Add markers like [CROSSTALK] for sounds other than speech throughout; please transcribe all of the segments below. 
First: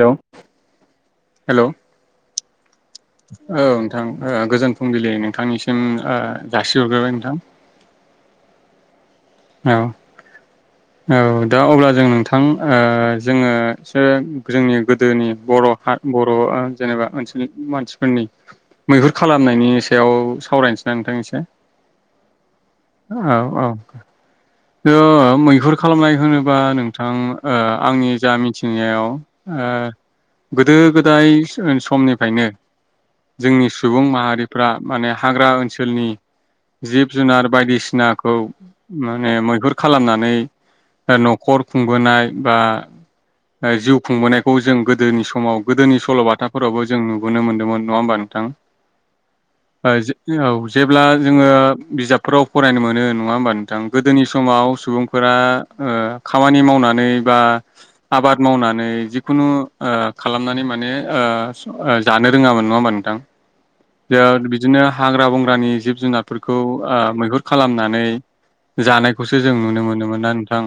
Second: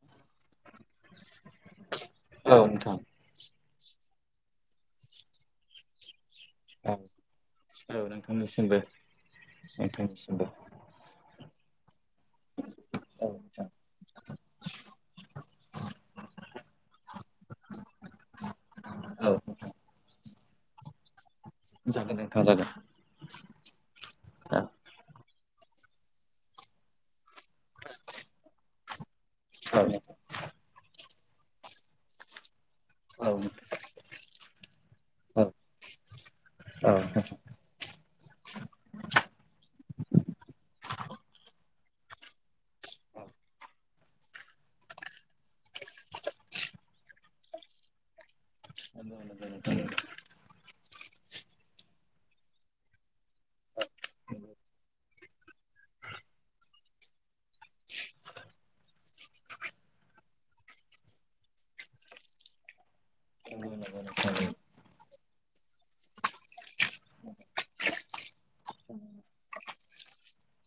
हेल' hello औ नोंथां। औ नोंथां गोजोन फुंबिलि नोंथांनिसिम ओ औ जासिहरग्रोबाय नोंथां। औ नोंथांनिसिमबो औ नोंथांनिसिमबो। औ दा अब्ला जों नोंथां ओ औ जोङो नोंथां एसे जोंनि गोदोनि बर आथ बर आद जेनेबा ओनसोलनि मानसिफोरनि मैहुर औ खालामनायनि सायाव सावरायनोसै ना नोंथां एसे। जागोन नोंथां जागोन औ औ। औ ओ मैहुर खालामनाय होनोबा नोंथां ओ आंनि जा मिथिनायाव ओ गोदो गोदाय समनिफायनो औ जोंनि सुबुं माहारिफ्रा माने औ हाग्रा ओनसोलनि जिब जुनार बायदिसिनाखौ ओ ओ मैहुर खालामनानै नखर खुंबोनाय बा नाय जिउ खुंबोनायखौ जों गोदोनि समाव गोदोनि सल बाथाफोरावबो जों नुबोनो मोन्दोंमोन नङा होमबा नोंथां। [UNINTELLIGIBLE] ब्ला जोङो बिजाबफोराव फरायनो मोनो नङा होमबा नोंथां। गोदोनि समाव सुबुंफोरा ओ खामानि मावनानै बा आबाद मावनानै जिखुनु ओ खालामनानै माने ओ जानो रोङामोन नङा होमबा। नोंथां। ज बिदिनो हाग्रा बंग्रानि जिब जुनारफोरखौ ओ मैहुर खालामनानै जानायखौसो जों नुनो मोनोमोनना नोंथां।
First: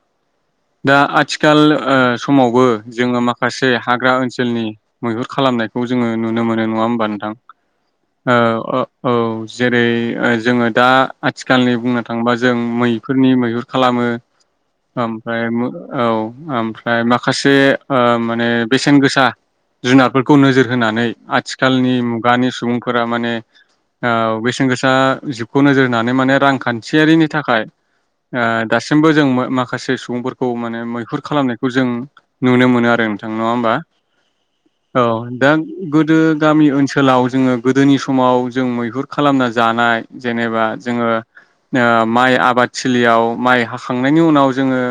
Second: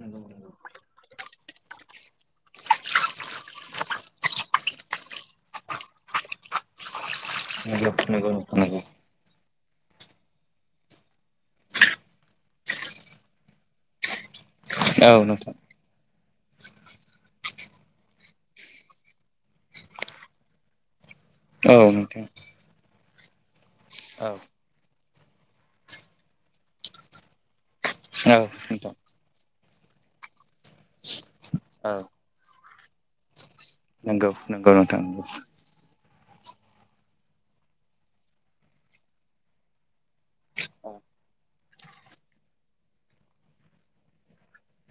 नंगौ दा आथिखाल ओ समावबो जोङो माखासे हाग्रा ओनसोलनि मैहुर खालामनाय जोङो नुनो मोनो नङा होमबा नोंथां। नोंगौ- नोंगौ ओ नोंथां नोंगौ। ओ औ जेरै ओ जोङो दा आथिखालनि बुंनो थांबा जों मै फोरनि मैहुर खालामो। ओमफ्राय औ। ओमफ्राय माखासे ओ माने बेसेन गोसा जुनारफोरखौ नोजोर होनानै नंगौ नोंथां नंगौ नंगौ आथिखालनि मुगानि सुबुंफोरा माने बेसेन गोसा जिबखौ नोजोर होनानै माने रांखान्थियारिनि थाखाय ओ दासिमबो जों मो माख खायसे सुबुंफोरखौ माने मैहुर खालामनायखौ जों नंगौ नोंथां नुनो मोनो आरो नोंथां नङा होमबा? नंगौ औ नोंथां औ नोंथां औ नोंथां औ दा गोदो गामि ओनसो सोलाव जोङो गोदोनि समाव जों मैहुर खालामना जानाय जेनेबा नंगौ नोंथां नंगौ औ जोङो ओ माइ आबादथिलियाव माइ हाखांनायनि उनाव जोङो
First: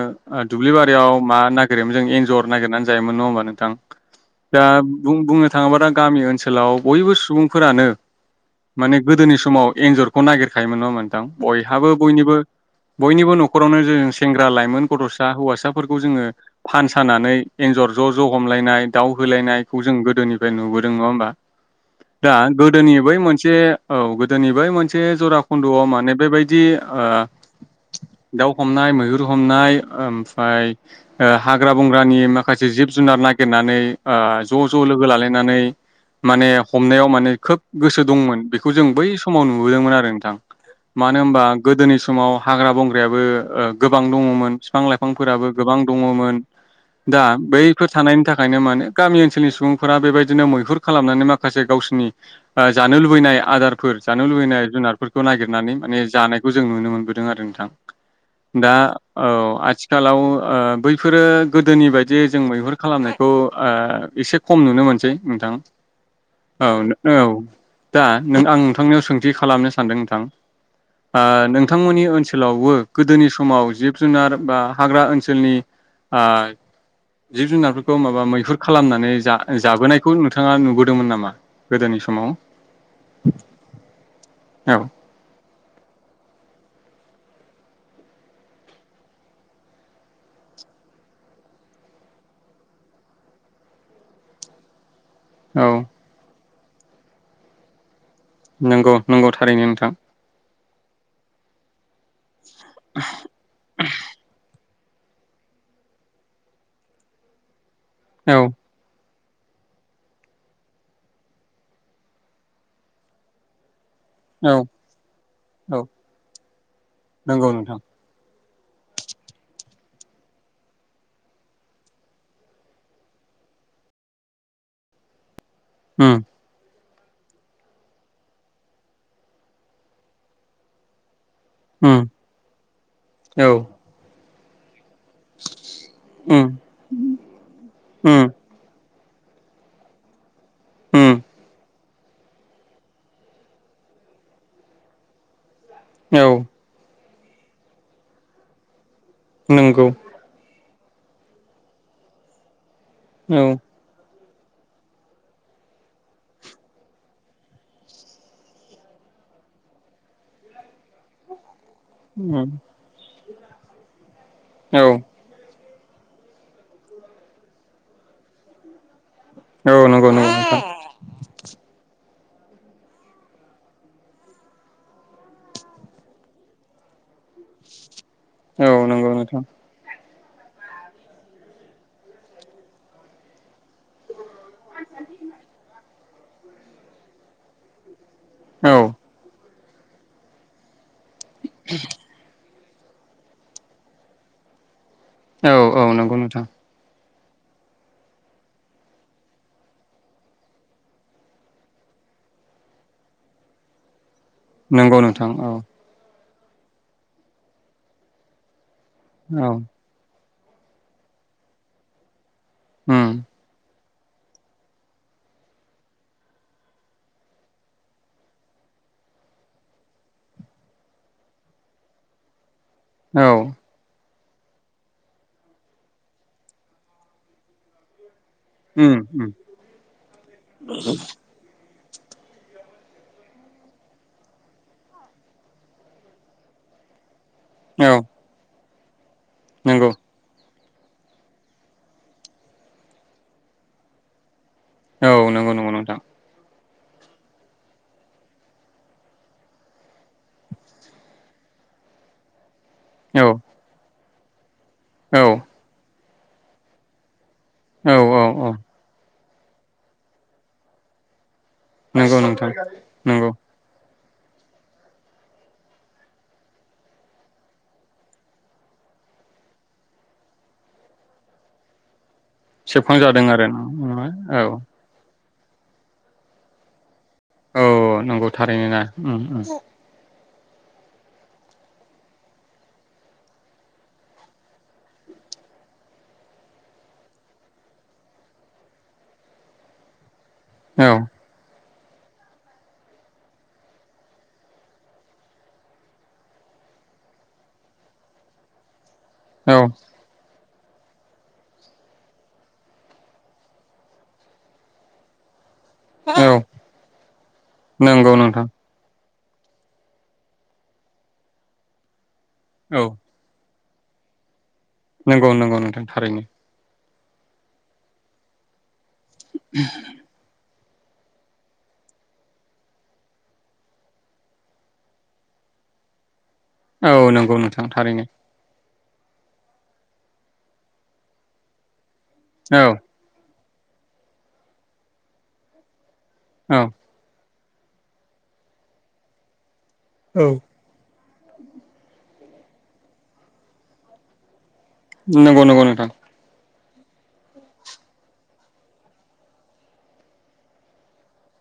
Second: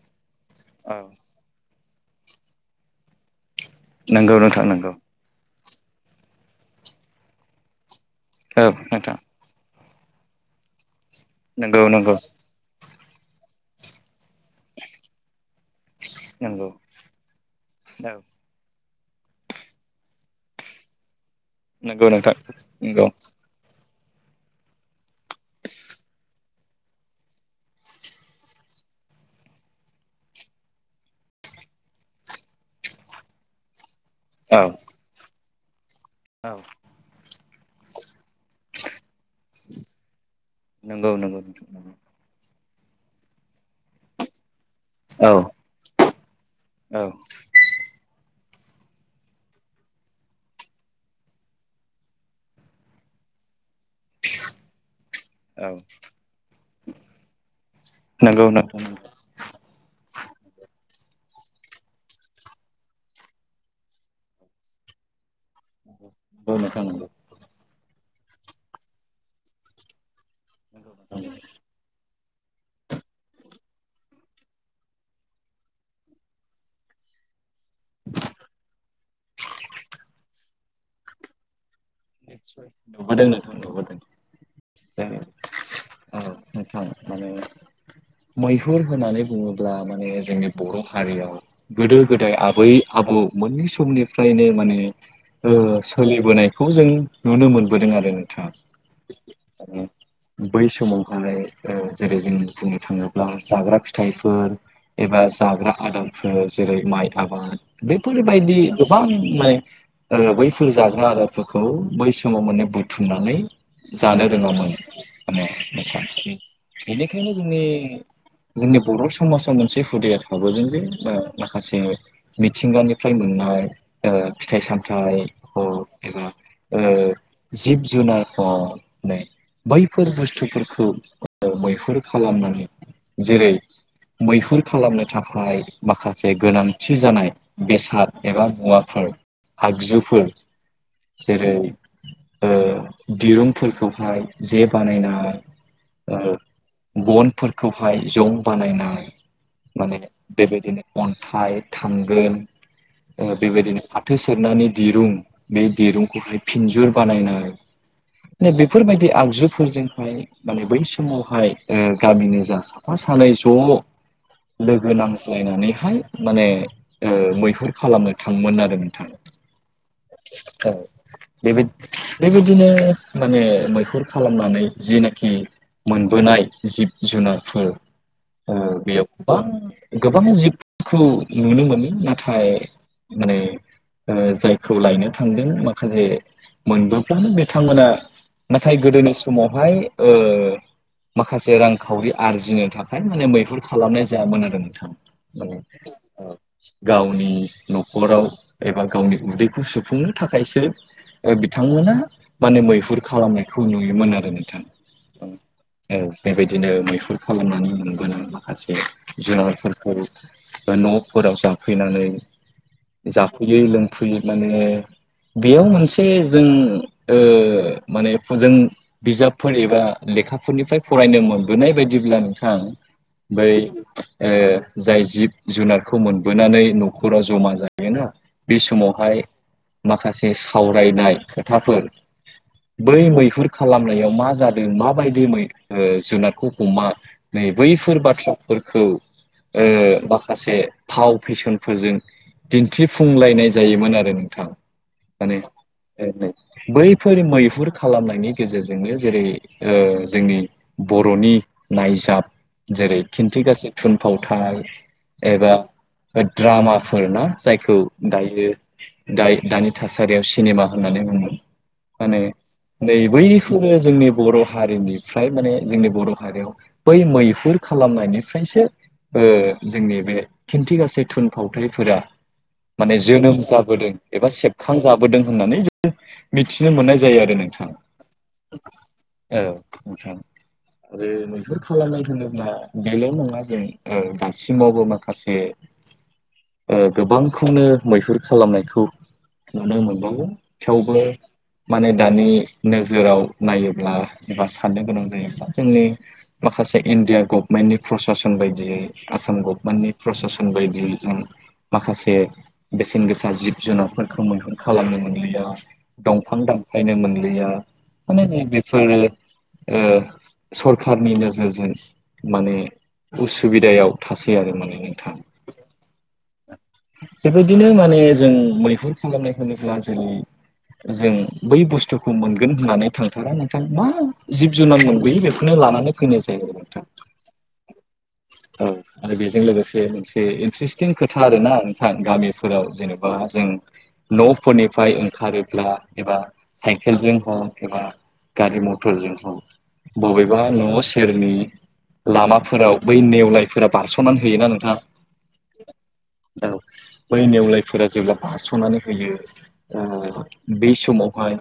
औ दुब्लिबारियाव मा नागिरोमोन जों एन्जर नागिरनानै जायोमोन नङा होमबा नोंथां? नंगौ नोंथां दा नंगौ बुं बुंनो थाङोबा दा गामि ओनसोलाव बयबो सुबुंफोरानो औ माने नोंथां गोदोनि समाव एन्जरखौ नागिरखायोमोन नङा होमबा नोंथां नंगौ बयहाबो नंगौ बयनिबो बयनिबो न'खरावनो जों सेंग्रा लाइमोन गथ'सा हौवासाफोरखौ जोङो नंगौ फान सानानै एन्जर ज' औ ज' हमलायनाय दाउ होलायनायखौ जों गोदोनिफ्राय नुबोदों नङा होमबा। नंगौ नोंथां दा गोदोनि नंगौ बै मोनसे औ गोदोनि बै मोनसे जरा खुन्द'आव माने बेबायदि ओ दाउ हमनाय मैहुर हमनाय ओमफाय ओ हाग्रा बंग्रानि माखासे जिब जुनार नागिरनानै औ ओ ज' ज' लोगो लालायनानै माने औ हमनायाव माने खोब गोसो दंमोन बेखौ जों बै समाव नुबोदोंमोन आरो नोंथां। नंगौ मानो नंगौ होनबा नोंथां गोदोनि समाव हाग्रा बंग्रायाबो ओ गोबां दंङमोन बिफां औ लाइफांफोराबो गोबां फां दंङमोन। औ दा बैफोर थानायनि थाखायनो माने गामि ओनसोलनि सुबुंफोरा बेबायदिनो मैहुर खालामनानै माखासे गावसोरनि ओ जानो लुबैनाय आदारफोर जानो लुबैनाय जुनारफोरखौ औ नागिरनानै माने जानायखौ जों नुनो मोनबोदों आरो नोंथां नंगौ दा नोंथां नंगौ औ आथिखालाव ओ बैफोरो गोदोनि बायदि जों मैहुर खालामनायखौ ओ एसे खम नुनो मोनसै नोंथां औ नोंथां नंगौ औ दा नों आं नोंथांनियाव सोंथि खालामनो सानदों नोंथां। ओ नोंथांमोननि ओनसोलावबो गोदोनि समाव जिब जुनार बा हाग्रा ओनसोलनि ओ जिब जुनारफोरखौ माबा मैहुर खालामनानै जा जाबोनायखौ नु नोंथांङा नुबोदोंमोन नामा? गोदोनि समाव जायो। मैहुर होननानै बुंङोब्ला माने जोंनि बर हारियाव गोदो गोदाय आबै आबौ मोननै समनिफ्रायनो माने ओ औ सोलिबोनायखौ जों नुनो मोनबोदों आरो। नोंथां नंगौ नंगौ थारैनो नोंथां। बै समावहाय ओ जेरै जों बा जाग्रा फिथाइफोर एबा जाग्रा आदारफोर जेरै माइ आबाद औ बेफोरबायदि गोबां माने बैफोर जाग्रा आदारफोरखौ बै समाव माने बुथुमनानै जानो औ रोंङामोन माने औ [UNINTELLIGIBLE] बेनिखायनो नंगौ जोंङो नोंथां जोंनि बर' समाजाव मोनसे हुदाया थाबोदों जे ओ माखासे मिथिंगानिफ्राय मोननाय ओ फिथाइ सामथाइ हक होम एबा ओ जिब जुनारखौनो बैफोर बुस्थुफोरखौ मैहुर उम खालामनानै औ जेरै मैहुर खालामनो थाखाय माखासे उम गोनांथि जानाय उम बेसाद एबा मुवाफोर आगजु फोर उम जेरै दिरुं फोरखौहाय जे बानायना औ बन फोरखौहाय जं बानायनाय नंगौ माने बे बायदिनो अन्थाइ थांगोन ओ औ बेबायदिनो फाथ फाथो सेरनानै दिरुं बे दिरुंखौहाय फिनजुर बानायनाय ने बेफोरबायदि आगजुफोरजोंहाय माने बै समावहाय ओ गामिनि उम जा साफा सानै ज' औ लोगो नांज्लायना नैहाय माने ओ मैहुर खालामनो थांङोमोन आरो नोंथां। औ नंगौ नंगौ नोंथां औ बेबाय बे बायदिनो माने मैहुर खालामनानै जे नाखि मोनबोनाय जिब जुनारफोर ओ औ बेयाव नंगौ गोबां नोंथां गोबां जिबफोरखौ नुनो मोनो नाथाय माने ओ जाय मोनबोगोन बिथांमोना औ नाथाय गोदोनि समावहाय ओ माखासे रांखावरि आरजिनो थाखाय माने मैहुर खालामनाय जायामोन आरो नोंथां। ओ औ औ नंगौ ओ नोंथां गावनि नखराव एबा गावनि उदै खौ सुफुंनो थाखायसो ओ बिथांमोना माने मैहुर खालामनायखौ नुयोमोन नंगौ नोंथां औ। बे बायदिनो मैहुर खालामनानै मोनबोनाय माखासे औ जुनारफोरखौ बा न'फोराव जाफैनानै उम जाफैयै लोंफैयै माने बेयाव मोनसे जों ओ माने जों बिजाबफोर एबा लेखाफोरनिफ्राय फरायनो मोनबोनाय बायदिब्ला नोंथां औ बै ए जाय जिब जुनारखौ मोनबोनानै न'खराव जमा जायोना बे समाव उम बेहाय उम माखासे सावरायनाय खोथाफोर [INAUDIBLE] बै मैहुर खालामनायाव मा जादों माबायदि जुनादखौ हमा नै बैफोर औ बाथ्राफोरखौ ओ नंगौ माखासे फाव फेसनफोरजों दिन्थिफुंलायनाय जायोमोन आरो नोंथां। औ माने नंगौ नंगौ नोंथां बैफोर मैहुर खालामनायनि गेजेरजोंनो जेरै ओ जोंनि बर'नि नायजाब। जेरै औ खिन्थिगाासै थुनफावथाय औ एबा द्रामाफोर ना। जायखौ औ औ औ दायो दाय- दानि थासारियाव सिनेमा होननानै बुंङोमोन। नंगौ माने नोंथां नै नंगौ बैखौबो जोंनि बर' हारिनिफ्राय माने जोंनि बर' हारियाव बै मैहुर खालामनायनिफ्रायसो ओ जोंनि बे खिन्थिगासै थुनफावथायफोरा सेबखां जा जोनोम जाबोदों एबा सेबखां जाबोदों होननानै जों मिथिनो मोननाय जायो आरो औ नोंथाङा नंगौ थारैनो ना उम औ उम नोंथां। आरो मैहुर खालामनाय होनोब्ला बेल' नङा जों ओ दासिमावबो माखासे [INAUDIBLE] ओ गोबांखौनो मैहुर खालामनायखौ नुनो मोनबावो औ थेवबो माने दानि नोजोराव नायोब्ला एबा साननो गोनां जायोब्ला जोंनि माखा सासे इण्डिया गभनमेन्टनि प्रससन बायदियै आसाम औ गभमेन्टनि प्रसासन बायदियै जों माखासे बेसेन गोसा जिब जुनारफोरखौ महुर खालामनो मोनलिया औ दंफां दानफायनो मोनलिया नंगौ माने नै नोंथां बेफोरो ओ सरखारनि नोजोरजों माने औ उस सुबिदायाव थासै आरो माने नंगौ नंगौ नोंथां थारैनो बेबायदिनो माने जों मैहुर खालामनाय होनोब्ला जेरै जों बै बुस्थुखौ मोनगोन होननानै थांथारा नोंथांा मा जिब जुनार मोनबोययो बेखौनो नो लानानै फैनोसै। औ नंगौ नोंथां थारैनो औ आरो बेजों लोगोसे मोनसे इन्ट्रेस्टिं खोथा आरोना नोंथां औ गामिफोराव जेनेबा जों न'फोरनिफ्राय ओंखारोब्ला एबा औ साइकेलजों हक एबा गारि मथरजों हक बबेबा न' सेरनि लामाफोराव बै नेवलायफोरा बारस'नानै होयोना नों नंगौ नगौ नोंथां। बै नेवलायफोरा जेब्ला बारस'नानै होयो ओ- बै समावहाय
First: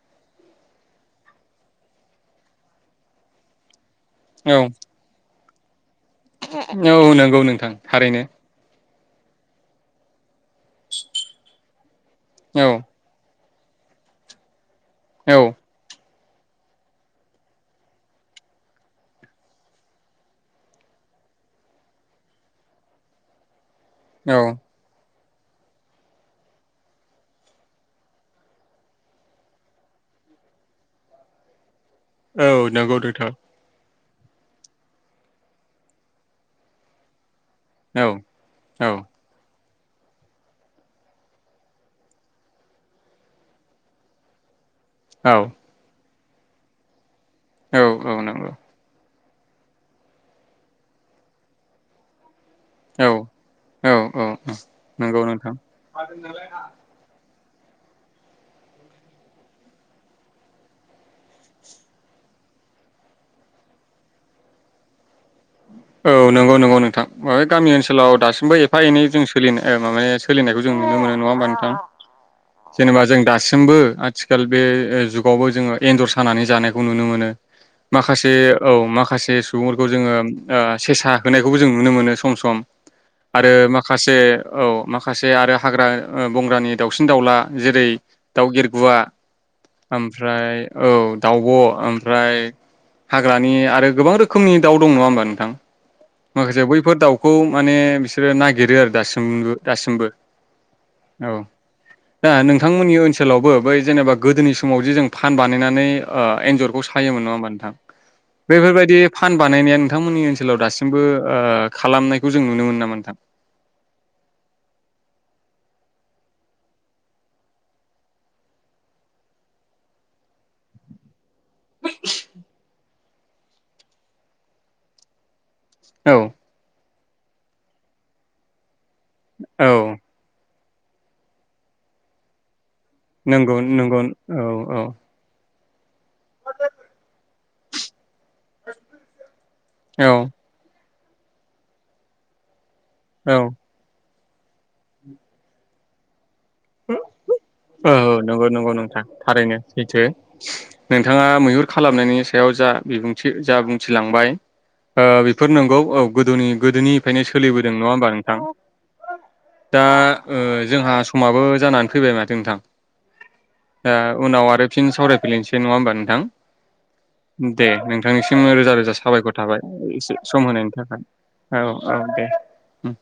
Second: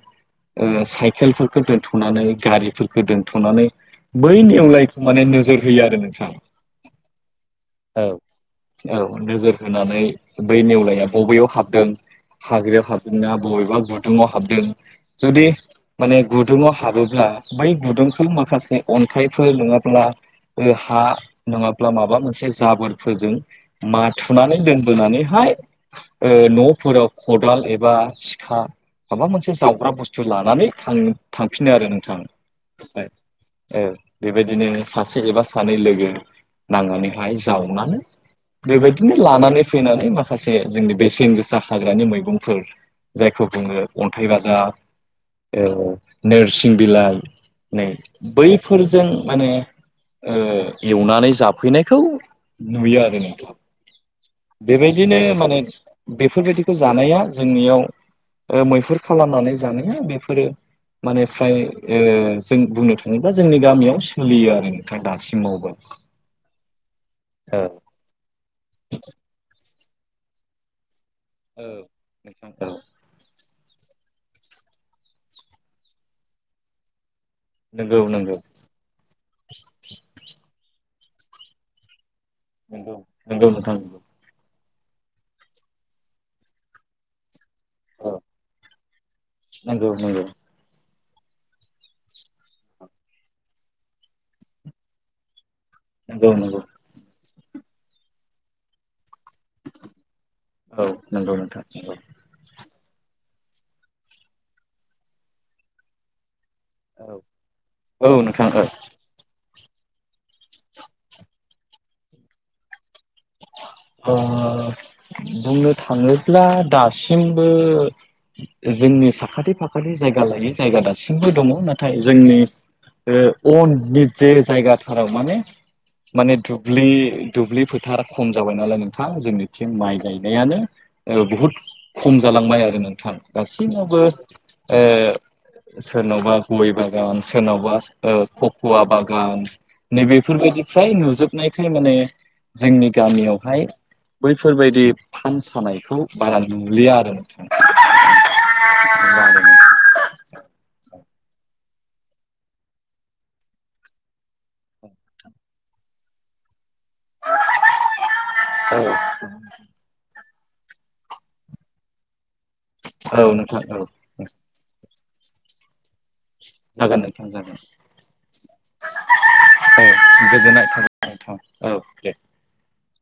साइकेलफोरखौ दोनथ'नानै गारिफोरखौ दोन्थ'नानै औ बैनि एवलायखौ माने नोजोर होयो आरो नों औ नंगौ नोंथां थारैनो औ नोजोर होनानै बै नेवलाया बबेयाव हाबदों औ हाग्रिायाव हाबदोंना बबेबा बुथुमाव हाबदों औ जुदि माने गुदुङाव हाबोब्ला बै गुदुंखौ माखासे अन्थाइफोर नङाब्ला ओ हा नङाब्ला माबा मोनसे जाबोरफोरजों औ माथुनानै दोन होननानैहाय ओ- न'फोराव खदाल एबा सिखा माबा मोनसे जावग्रा बुस्थु लानानै थां-थांफिनो आरो नों थां औ नंगौ स्लाय नोंथां औ बेबायदिनो सासे एबा सानै लोगो नांनानैहाय सो- जावनानै औ औ बेबायदिनो लानानै फैनानै माखासे जोंनि बेसेन गोसा हाग्रानि मैगंफोर जायखौ बुङो अन्थाइ बाजाब ओ- नोरसिं बिलाइ औ नै औ नंगौ बैफोरजों माने ओ एवनानै जाफैनायखौ नुयो औ आरो नोंथां औ औ औ बेबायदिनो नंगौ नोंथां माने बेफोरबायदिखौ जानाया। जोंनियाव ओ मैहुर खालामनानै जानाया बेफोरो माने फ्राय ओ जों बुंनो थाङोब्ला जोंनि गामियाव सोलियो आरो नोंथां दासिम औ नंगौ नंगौ नोंथां बे औ गामि ओनसोलाव दासिमबो एफा एनै जों सो सोलिनो ओ माने सोलिनायखौ जों नुनो मोनो नङा होमबा नोंथां नोंथां औ जेनेबा जों दासिमबो आथिखाल बे जुगावबो जोङो एन्जर सानानै जानायखौ नुनो मोनो। नंगौ माखासे नंगौ औ माखासे सुबुंफोरखौ जोङो सेसा होनायखौबो जों नुनो मोनो। सम सम नंगौ नंगौ आरो नोंथां नंगौ माखासे औ माखासे आरो हाग्रा ओ- बंग्रानि दाउसिन दाउला। जेरै औ दाउगिरगुवा नंगौ नंगौ ओमफ्राय औ दाउब' ओमफ्राय हाग्रानि आरो गोबां रोखोमनि दाउ दं नङा होनोमबा नों थां नंगौ नंगौ माखासे बैफोर दाउखौ माने बिसोरो नागिरो आरो दासिम उम दासिमबो औ नंगौ औ नोंथां नंगौ दा नों बिथांमोननि ओनसोलावबो बै जेनेबा गोदोनि समाव जे जों फान बानायनानै ओ एन्जर बेखौ औ सायोमोन नङा होनबा नोंथां औ नोंथां औ बेफोरबादि फान बानायनाया नोंथांमोननि ओनसोलाव दासिमबो ओ खालामनायखौ जों नुनो मोनो नामा नोंथां? ओ- बुंनो थाङोब्ला दासिमबो जोंनि साखाथि फाखाथि जायगा लायै जायगा दासिमबो दङ नाथाय जोंनि। ओ अन नि जे जायगा थाराव माने औ माने दुब्लि दुब्लि फोथार खम जाबाय नालाय नों थां जोंनिथिं औ माइ गायनायानो ओ बुहुत खम जालांबाय आरो नों थां नंगौ नंगौ गासैावबो औ औ ओ- सोरनावबा गय बागान सोरनावबा ओ- फखवा बागान औ नैबेफोरबायदि फ्राय नुजोबनायखाय माने जोंनि औ गामियावहाय बैफोरबायदि फाम सानायखौ बारा नुलिया आरो नोंथां औ नंगौ नंगौ नोंथां नुला थारैनो सैथो नों बिथाङा मैहुर खालामनायनि सायाव जा बिबुंथि जा बुंथिलांबाय ओ बेफोर नंगौ औ गोदोनि गोदोनिफ्रायनो सोलिबोदों नङा होमबा नोंथां दा ओ जोंहा समाबो। जानानै फैबाय माथो नोंथां आरो नोंथां औ नोंथां औ दा उनाव आरो फिन सावरायफैलायनोसै नङा होमबा नों जागोन। नोंथां जागोन दे नोंथांनिसिम रोजा रोजा साबायखर थाबाय औ एसे सम गोजोननाय होनायनि थाबाय नोंथां थाखाय। औ औ दे उम।